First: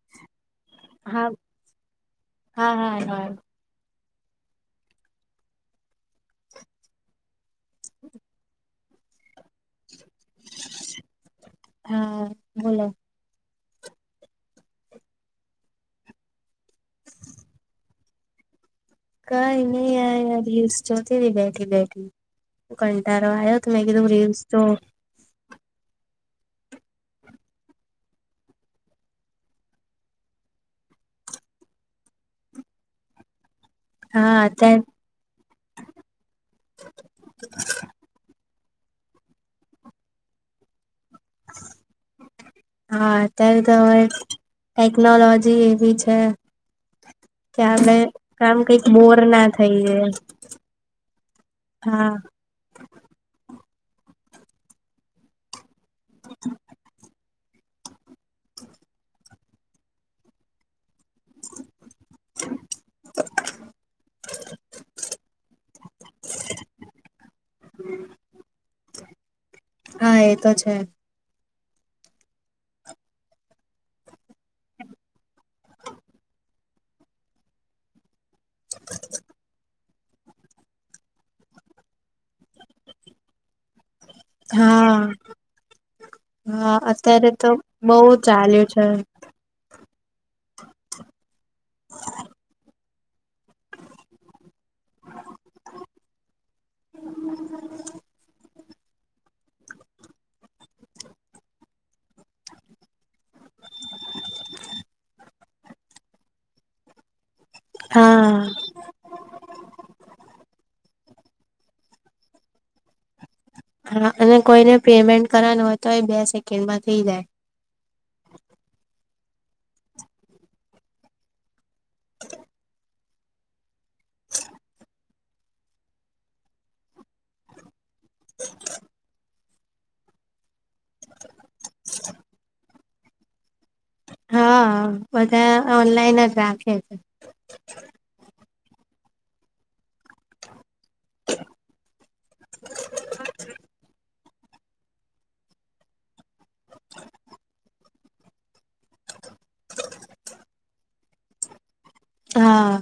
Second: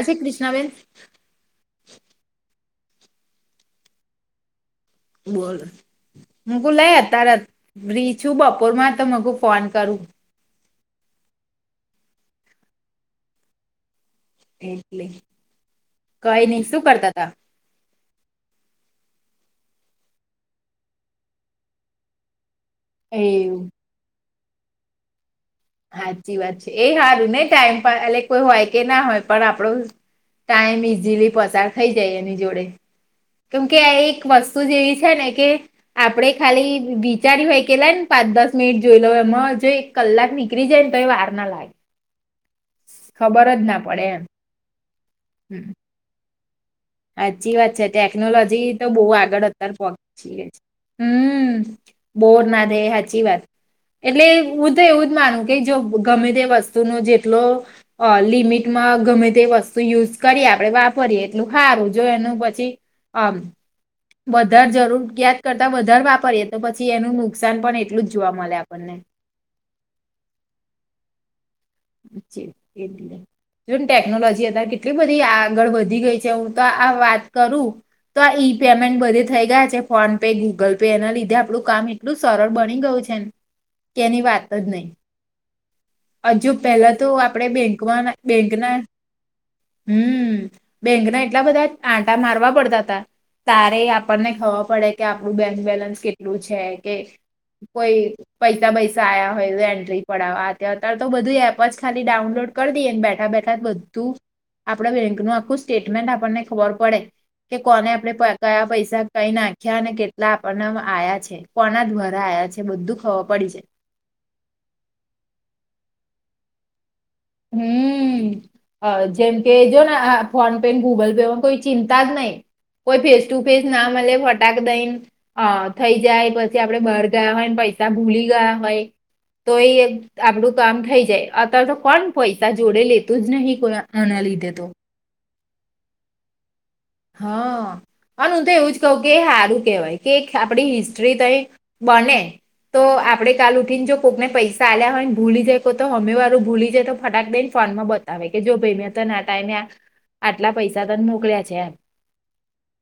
એસી કૃષ્ણ બેન. હા હા, હા, હા. બોલ હું બુલાએ અત તારા. બ્રિચુ બપોર માં તન મગો ફોન કરું. હા, બોલો. એટલે. કઈ નઈ શું કરતા તા? કઈ નહી અઈ યા રિલ્સ જોતી થી બેઠી બેઠી. કંટાળો આયો એવું તો મેં કીધું રીલ્સ જો હાચી વાત છે. એ હારું નઈ ટાઈમ પા એટલે કોઈ હોય કે ના હોય પણ આપડો ટાઈમ ઈઝીલી પસાર થઈ જાય એની જોડે. કેમકે આ એક હા વસ્તુ અત્યારે જેવી છે ને કે આપડે ખાલી વિચાર્યું હોય કે લાએ ને પાંચ દસ નીટ જોઈ લો એમાં જે એક કલાક ની ત્રી જાયને તો એ વાર ના લાગે. હા, ખબર અત્યારે જ તો ના હવે પડે એમ ટેકનોલોજી એવી છે. હાચી કે વાત છે. આપણે આમ ટેકનોલોજી કઈક તો બહુ બોર આગળ ના અત્યારે થઈએ પહોચી ગ છે. હમ્મ, હા બોર ના થાય હાચી વાત. એટલે હું તો એવું જ માનું કે જો ગમે તે વસ્તુ નું જે જો અહ લિમિટમાં ગમે તે વસ્તુ યુઝ કરીએ આપડે વાપરીએ હારું જો એનું પછી અહ વધારે જરૂરિયાત કરતા વધારે વાપરીએ તો પછી એનું નુકસાન પણ એટલું જ જોવા મળે આપણને. હા એ તો છે હાચ્ચે એટલે જો ને ટેકનોલોજી અત્યારે કેટલી બધી આગળ વધી ગઈ છે હું તો આ વાત કરું તો આ ઈ પેમેન્ટ બધે થઈ ગયા છે ફોન પે, ગૂગલ પે એના લીધે આપણું કામ એટલું સરળ બની ગયું છે ને કેની વાત જ નહી, હા અજુ હા પહેલા તો અત્યારે આપડે બહુ બેંકમાં ચાલ્યું બેંકના છે હમ, બેંકના એટલા બધા આંટા મારવા પડતા હતા. તારે આપણને ખબર પડે કે આપણું બેંક બેલેન્સ કેટલું છે, કે કોઈ પૈસા પૈસા આ્યા હોય તો એન્ટ્રી પડાવ અત્યારે તો બધું જ ખાલી ડાઉનલોડ કરી દઈએને બેઠા બેઠા બધું, આપડ બેંકનું આખું સ્ટેટમેન્ટ આપણને ખબર પડે. કે કોને આપડણે હા કયા પૈસા કઈ નાખ્યા અને કેટલા આપણને આયા છે. કોના દ્વારા આવ્યા છે બધું ખવા હા અને કોઈને પેમેન્ટ કરવાનું હોય તો એ બેસ સેકન્ડમાં થઈ જાય. હમ, જેમ કે જો ને ફોન પે ગૂગલ પેમાં કોઈ ચિંતા જ નહી. કોઈ ફેસ ટુ ફેસ ના મળે ફટાક દઈ ને થઈ જાય, પછી આપડે બાર ગયા હોય ને પ ત્યા ભૂલી ગયા હોય. તો એ આપડું કામ થઈ જાય, અત્યારે તો કોણ પૈસા જોડે લેતું જ ન કો આના લીધે તો. હા ઓનલાઈન જ રા હા, અન ઉં તો એવું જ તો કે હારું કેવાય કે એક આપડી હિસ ટ્રી તઈ બને તો આપડે કાલ ઉઠીને જો કોકને પૈસા આલ્યા હોય ને ભૂલી જાય કો તો હમે વારું ભૂલી જાય તો ફટાક દઈ ને ફોનમાં બતાવે કે જો ભઈ મેં તને આ ટાઈમે આટલા પૈસા તને મોકલ્યા છે એમ હા.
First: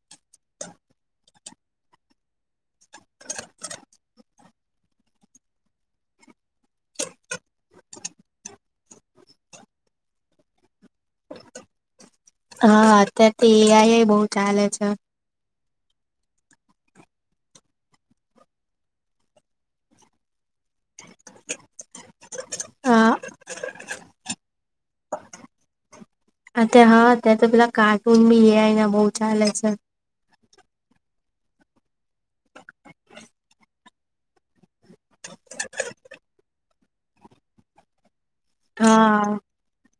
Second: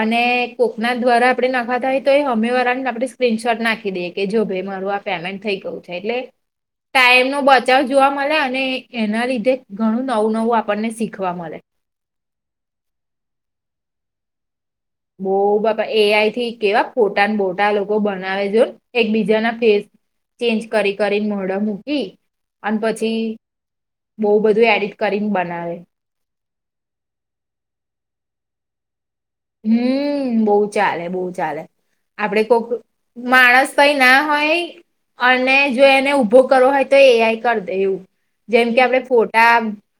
અને કોકના દ્વારા આપણે નખાતા હો તો એ હામે વારાને આપણે સ્ક્રીનશોટ નાખી દઈએ કે જો ભઈ મારું આ પેમેન્ટ થઈ ગયું છે એટલે ટાઈમનો બચાવ જોવા મલે અને એના લીધે ઘણું નવું નવું આપણને શીખવા મલે હા અત્યાર તો એ આઈ એ બઉ ચાલે છે. બોઉ [unintelligible] એ આઈ થી કેવા ફોટા ન બોટા લોકો બનાવે જો ન એક બીજાના ફેસ ચેન્જ કરી કરી ન મોઢા મૂકી અને હા પછી બઉ બધું એક ડિટ કરીન બનાવે અ ત હા તે તો પેલા કાર્ટૂન બી એ આય ના બઉ [unintelligible] બૌ ચાલે બઉ ચાલે આપડે કોક માણસ કઈ ના હોય અને જો એને ઊભો કરવો હોય તો એ આઈ કર દે એવું જેમ કે આપડે હા ફોટા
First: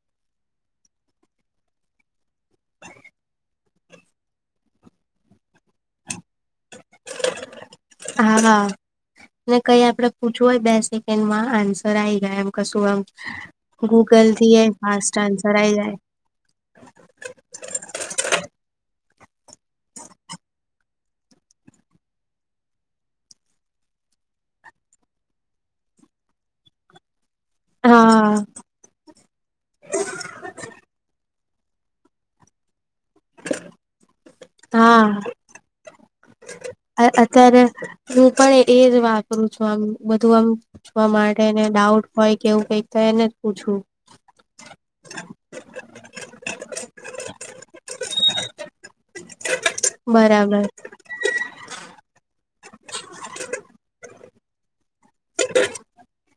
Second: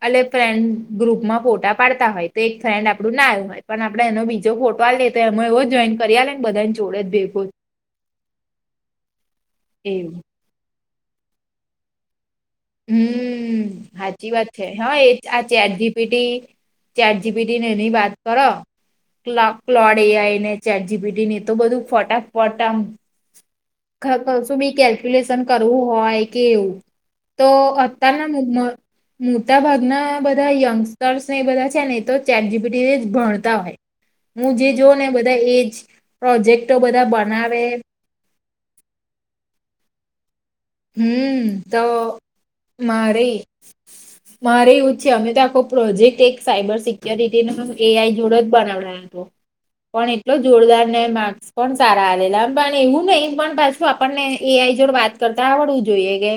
અને ફ્રેન્ડ ગ્રુપમાં ફોટા પાડતા હોય તો એક ફ્રેન્ડ આપડું ના આયુ હોય પન આ આપડે એનો બીજો લફોટો આલ્યે તો એમાં એવો જોઈન કરી આલેને બધાન જોડે જ ભેગો હા ને કંઈ આપડે એવું પૂછવું હોય બેસી એમાં આન્સર આઈ ગયા એમ. કશું એમ હમ્મ, ગૂગલ હાચી વાત થી છે. હા એ ફાસ્ટ આ આન્સર ચેટ આઈ જી જાય P T chat G P T ને એની વાત કરો કલા કલોડ એ આઈ ને ચેટ જી પી ટી ને એ તો બધું ફટાફટ આમ ખ ખશું બી કેલ્ક્યુલેશન કરવું હોય કે એવું તો અત્યારના મુ હા મ મોટા ભાગના બધા યંગસ્ટર્સ ને એ બધા છે ને એ તો ચેટ જી પી ટી એજ ભણતા હોય. હું જે જોઉ ને બધા એજ પ્રોજેક્ટ અહ અત્યારે [inaudible] પણ એજ વાપરું છું આમ બધું આમ પૂછવા માટે હમ્મ, એને તો ડાઉટ હોય કે એવું કઈક તો એને મારે જ પૂછવું મારે એવું છે અમે તો આખો પ્રોજેક્ટ એક સાઈબર સિક્યોરિટીને એ આઈ જોડે જ બનાવડ્યો હતો. પણ એટલો બરાબર જોરદાર ને માર્ક્સ પણ સારા આવેલા પણ એવું નહીં પણ પાછું આપણને કે એ આઈ જોડે વાત કર તા આવડવું જોઈએ કે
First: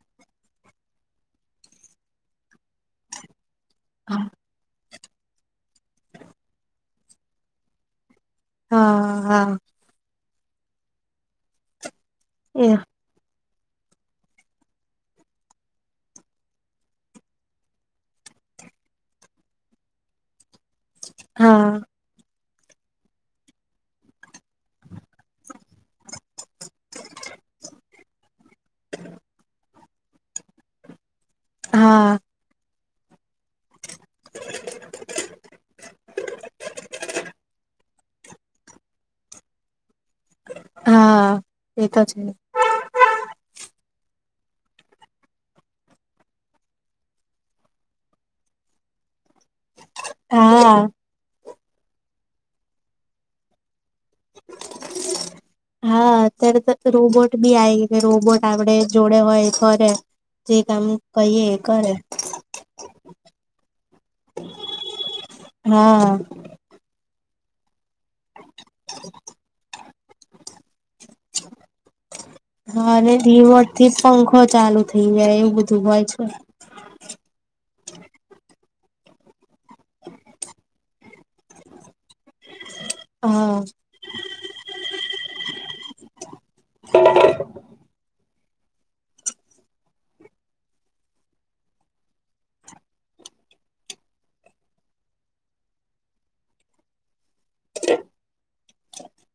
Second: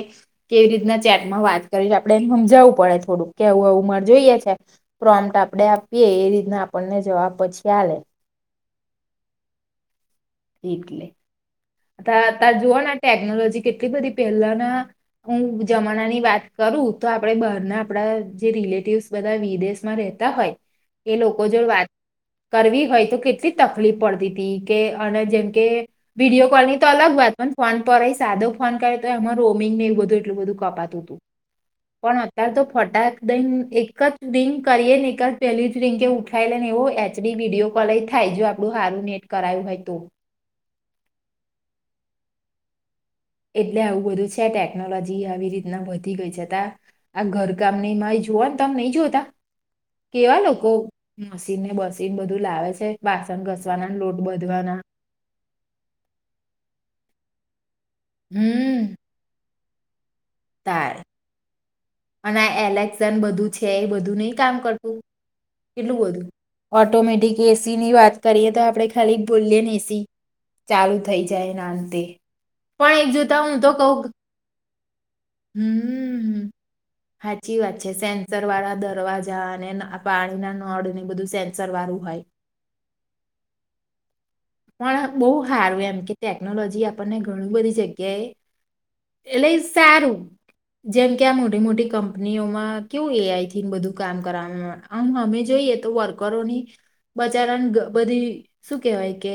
કેવી રીતના ચેટમાં વાત કરી છે આપડણે એને સમજાવવું પડે થોડું. કે આવું આવું મારે હા જોઈએ છે. પ્રોમટ આપડે આપીએ એ રીતના આપણને જવાબ પછી આલે. હા હા. એટલે. તા અતારે એ જુવો ને આ ટેકનોલોજી કેટલી બધી પહેલાના હું જમાનાની વાત કરું તો આપણેે બહારના આપડા જે રિલેટિવસ બધા વિદેશમાં રતા હોય એ લોકો જોડે હા વાત કરવી હોય તો કેટલી તકલીફ પડતી તી કે અને જેમ કે વિડીયો કોલની તો અલગ વાત પણ ફોન પર એ સાદો ફોન કરે તો એમાં રોમિંગ ને એવ બધું એટલું બધું કપાતું તુંતું. હા પણ અત્યારે તો હોટાત દ એક જ રિંગ કરીએ ને એક જ પહેલી જ રિંકે ઉઠાવી લ ને એવો એચ. ડી વિડીયો કોલય થાય જો આપડું હારુ નેટ કરાયું હોય તો. હા એ તો છે. એટલે આવું બધું છે ટેકનોલોજી આવી રીતના વધી ગઈ છે. છતા આ ઘરકામની જોવા તમ નહી જોતા. કેવા લોકો હા મસ ઘી ને મશીન ને બસીન બધું લાવે છે વાસણ ઘસવાના ને લોટ બાંધવાના. હા અત્યારે તો રોબોટ બી આયે. ને રોબોટ આપડે હમ જોડે હોય. ફરે. જે કામ તાર કહીએ એ કરે અને આ એલેક્સા ન બધું છે એ બધું નઈ કામ કરતું કેટલું હા બધું ઓટોમેટિક કેસ સી ની વાત કરીએ તો આપડે ખાલી બુલીએ ને એ સી ચાલુ થઈ જાય એના અંતે હા પણ એક અને જોતા રિમોટ ઉંતો કઉ થી પંખો ચાલુ થઈ જાય એવું બધું હોય છે હમ્મ, સાચી વાત છે સેન્સર વાળા દર વાજા ન ને ન અ પાણીના નળ ને બધું સેન્સર વારુ હોય. હા પણ બઉ હારું એમ કે ટેકનોલોજી આપણને ઘણી બધી જગ્યાએ એટલે સારું જેમ કે આ મોટી મોટી કંપનીઓમાં કેવું એ આઈ થી ન બધું કામ કરવામાં આમ હામે જોઈએ તો વર્કરોની બચારાને બધી શું કેવાય કે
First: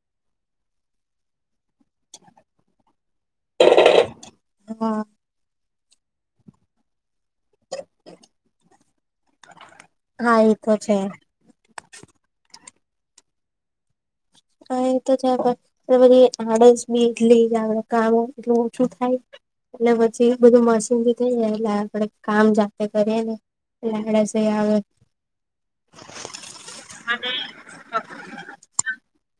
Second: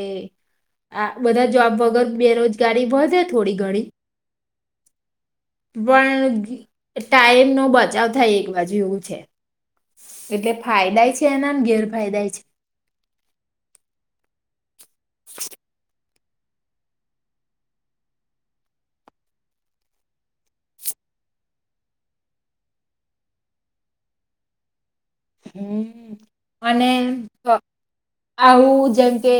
આ બધા જોબ વગર બેરોજગારી વધે થોડી ઘણી હા વણ ટાઈમનો બચાવ થાય એક બાજુ એવું છે હા એટલે એ તો ફાયદાય છે એના ન ગેરફાયદાય છે. હા એમ તો છે પણ એ બધી આડસ બી એટલી ને આપડે કામ એટલું ઓછું થાય એટલે પછી બધું મશીન થી થઈ જાય એટલે આપડે કામ જાતે કરીએ ન એટલે આડસેય આવે અને અ આવું જેમ કે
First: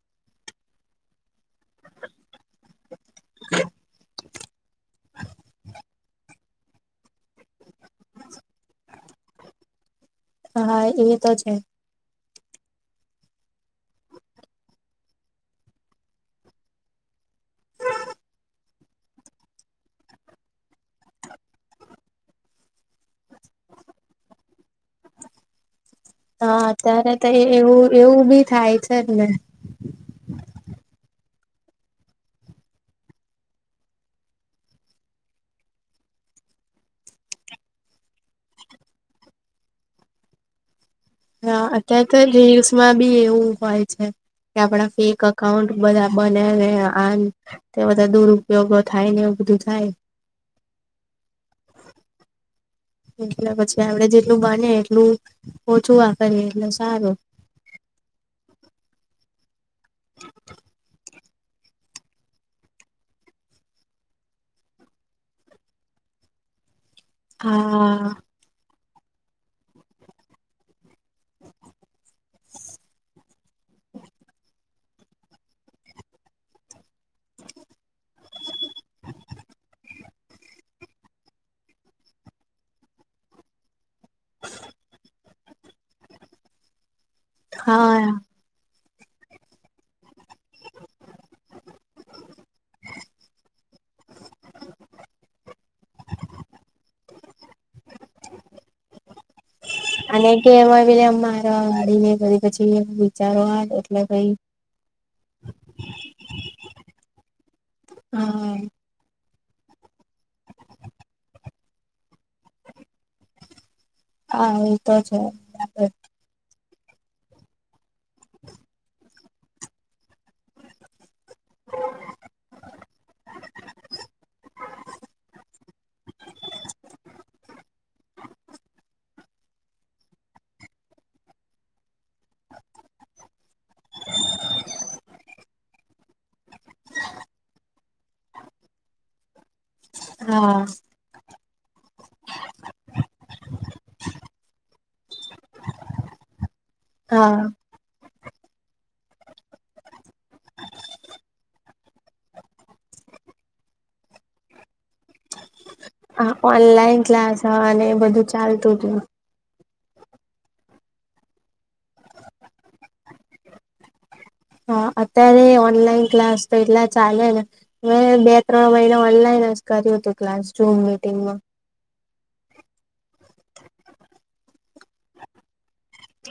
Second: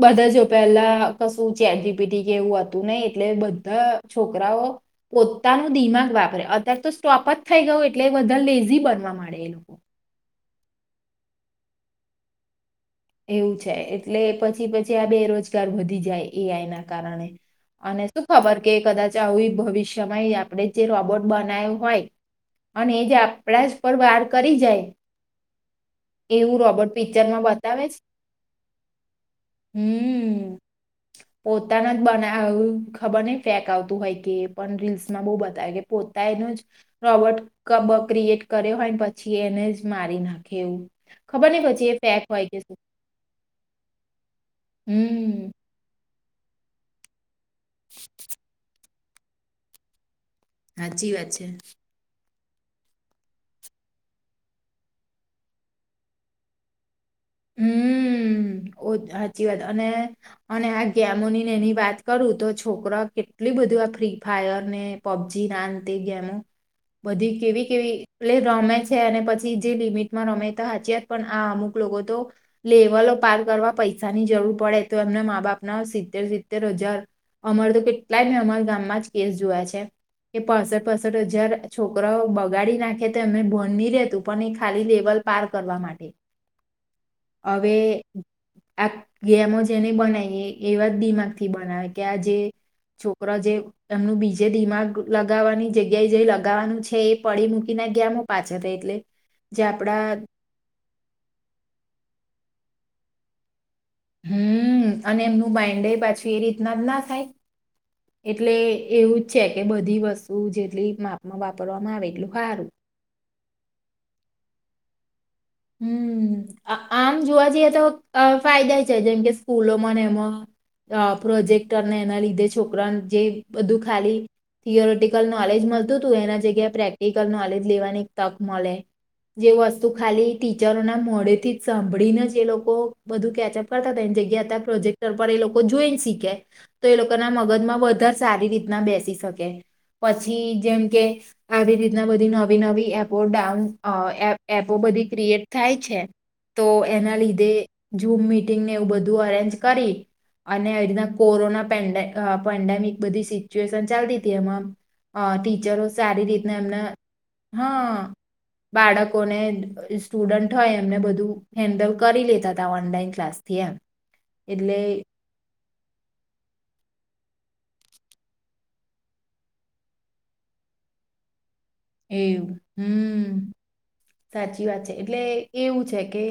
બધા જો પેલા કશું ચેટ જી પી ટી કે એવું હતું નહ એટલે બધા છોકરાઓ, પોતાનું દિમાગ વાપરે અત્યારે તો સ્ટોપ જ થઈ ગયોું એટલે બધા લેઝી બનવા માંડેલા. હા એ તો છે. એવું છે એટલે પછી પછી આ બેરોજગાર વધી જાય, એ આઈ ના કારણે અને શું ખબર કે કદાચ આવી ભવિષ્યમાં આપણે જે રોબોટ બનાવ હોય, અને એ જે આપણા પર વાર કરી જાય. એવું હા રોબોટ ત્યારે તો એ પિક્ચરમાં એું બતાવે છે એવું બી થાય છે ને. પોતાના જ બના ખબર ન ફેક આવતું હોય કે પણ રીલ્સમાં બહ બતાવે કે પોતા એનું જ રોબોટ ક ક્રિએટ કર્યો હોયને પછી એને જ મારી નાખે એવું. ખબર નય હા પછી એ અત્યારે તો ફેક હોય કે શું રીલ્સમાં બી એવું હોય છે કે આપડા ફેક હમ અકાઉન્ટ બધા બને્યા છે, આન તે, બધા દુરુપયોગો થાય ને, એવું બધું થાય સાચી વાત છે. એટલે પછી, આપડે જેટલું બને એટલું ઓછુંવા કરીએ, એટલે સારું. હમ, સાચી વા અને, અને આ ગેમોની. એની વાત કરું, તો છોકરા કેટલી બધું આ ફ્રી ફાયર, ને પબજી નાનતી, ગેમો. બધી કેવી, કેવી હા એટ રોમે છે અને પછી જે લિમિટમાં રમેતા હચયત, પણ આ અમુક લોકો. તો લેવલો પાર, કરવા પૈસાની જરૂર પડે. તો એમના મા બાપના સિત્તેર, સિત્તેર હજાર. અમાર તો કેટલાય મેં અમારા, ગામમાં જ કેસ જોયા છે. કે પાસઠ, પાસઠ હજાર છોકરાઓ બગાડી, નાખે તો અમે ભણની ર તું પણ એ ખાલી લેવલ પાર, કરવા માટે. હવે હા આ ગેમો જેને બનાવીએ એવા જ દિમાગ થી, બનાવે કે આ જે છોકરો જે એમનું બીજે દિમાગ લગાવવાની જગ્યાએ જે લગાવવાનું છે, એ પડી મૂકીને ગેમો પાછળ, થ એટલે જે આપડા અને, કે એમા. [unintelligible] ને પછી, વિચારો. એટલે પહી હમ, અને એમનું બાઇન્ડે પાછી એ રીતના જ ના થાય, એટલે હા એવું. છે, કે બધી વસ્તુ જેટલી માપમાં વાપરવામા, આવે એટલું સારું. હા, એતો છે. બરાબર. હમ. આમ જોવા જઈએ, તો ફાયદા છે, જેમ કે સ્કૂલોમાં ને એમાં પ્રોજેક્ટર, ને એના લીધે છોકરાને જે બધું, ખાલી થિયોરેટિકલ નોલેજ મળ. ત એના જગ્યાએ પ્રેક્ટિકલ નોલેજ લેવાની, તક મળે જે વસ્તુ ખાલી ટીચરોના મોે થી જ સાંભળીને જ એ લોકો, બધું કેચઅપ કરતા હતા એની જગ્યા, હતા પ્રોજેક્ટર પર એ લોકો જોઈને, શીખે. તો એ લોકોના મગજમાં. ધર સારી રીતના, બેસી શકે. પછી, હા જેમ કે. આવી રીતના બધી નવી, નવી એપો ડાઉન એપો બધી ક્રિએટ, થાય છે. તો એના હા લીધે જુ મી એ બધું અરેન્જ કરી, અને એના કોરોનાપડને, પડાવિક બધી સિચ્યુએશન ચાલતી તી હવા આ ટીચરઓ. હ ઓનલાઈન ક્લાસ હવા અને એ બધું ચાલતું જ હોય. બાળકોને સ્ટુડન્ટ હોય એમને બધું હેન્ડલ કરી લેતાતા ઓનલાઈન ક્લાસથી એમ. એટલે અત્યારે ઓનલાઇન ક્લાસ તો એટલા ચાલેને મેં બે ત્રણ મહિને ઓનલાઈન જ કર્યું હતું ક્લાસ જૂમ મિટિંગમાં એવું હમ્મ, સાચી વાત છે એટલે એવું છે કે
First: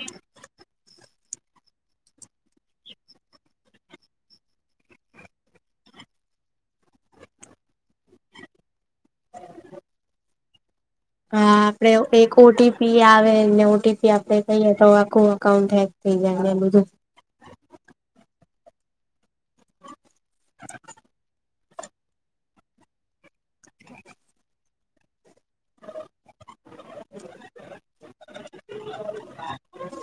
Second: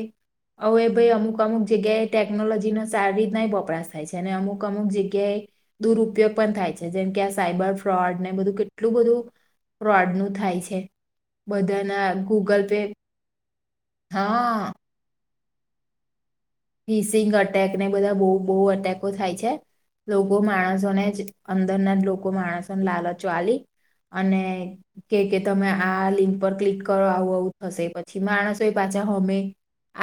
અવે એ ભાઈ અમુક અમુક જગ્યાએ ટેકનોલોજીનો સારી રીતનાય વપરાશ થાય છે અને અમુક અમુક જગ્યાએ દુરપયોગ પણ થાય છે જેમ કે આ સાયબર ફ્રોડ ને બધું કેટલું બધું ફ્રોડ નું થાય છે. હા આપણે એક ઓ ગૂગલ ટી પે પી આવેને આપણેે કહીએ તો ખુ અકાઉન્ટ હેક થઈ જાય. ને બધું [unintelligible] અટેકને બધા બહુ બહુ અટેકો થાય છે. લોકો માણસોને જ અંદરના જ લોકો માણસોને લાલચ આલી અને કેય કે તમે આ લિંક પર ક્લિક કરો આવું આવું થશે પછી માણસોય પાછા હમે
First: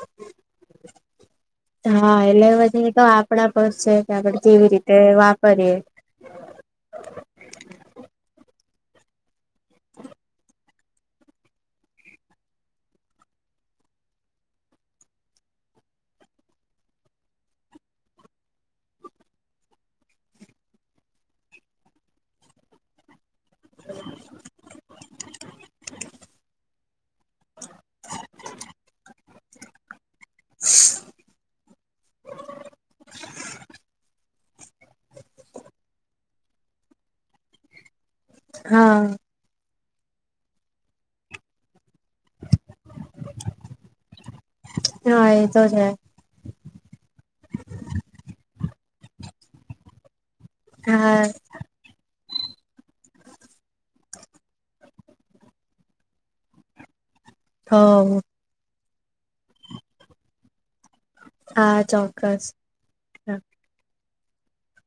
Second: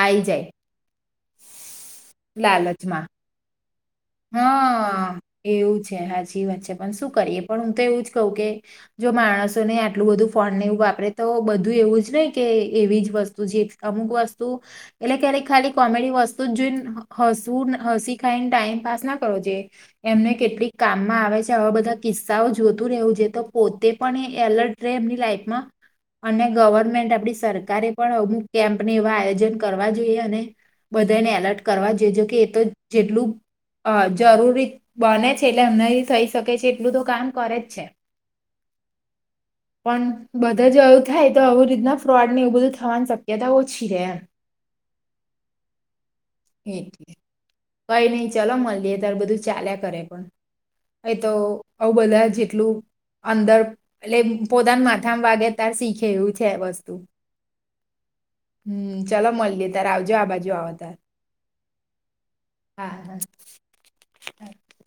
આઈ જાય. હા એટલે પછી તો લાલચમાં આપણા હા એવું છે હાચી વાત છે પણ શું કરીએ પણ હું તો એવું જ કહું કે જો માણસ તો નહીં આલું બધું ફોનને એવું વા પરે તો બધું એવું જ નહીં કે એવી જ વસ્તુ જે અમુક વસ્તુ એટલે ક્યારેક ખાલી કોમેડી વસ્તુ જ જોઈને હસવું હસી ખાઈને ટાઈમ પાસ ના કરો જે એમને કેટલીક કામમાં આવે છે આવા બધા કિસ્સાઓ જોતું રહેવું જોઈએ તો પોતે પણ એ એલર્ટ રેહ એમની લાઈફમાં અને ગવર્મેન્ટ આપણી સરકારે પણ અમુક કેમ્પને એવા આયોજન કરવા જોઈએ અને બધાને એલર્ટ કરવા જોઈએ જોકે એ તો જેટલું હ જરૂરી બને છે એટલે એમના થઈ શકે છે એટલું તો કામ કરે જ છે. હા. પણ બધા જો આવું થાય તો આવું રીતના ફ્રોડની ઉભું થવાની શક્યતા ઓછી રે એમ હા એ તો છે એટલે કઈ નહીં. મલીએ ત્યારે બધું ચાલ્યા કરે પણ એ હા તો આવું બધા જ એટલું અંદર એટલે પોતાના માથામાં વાગે ત્યારે શીખે એવું છે એ વસ્તુ. હ. હમ્મ, ચાલો મલીએ તાર આવજો આ બાજુ આવો તાર. હા, ચોક્કસ. હ [inaudible]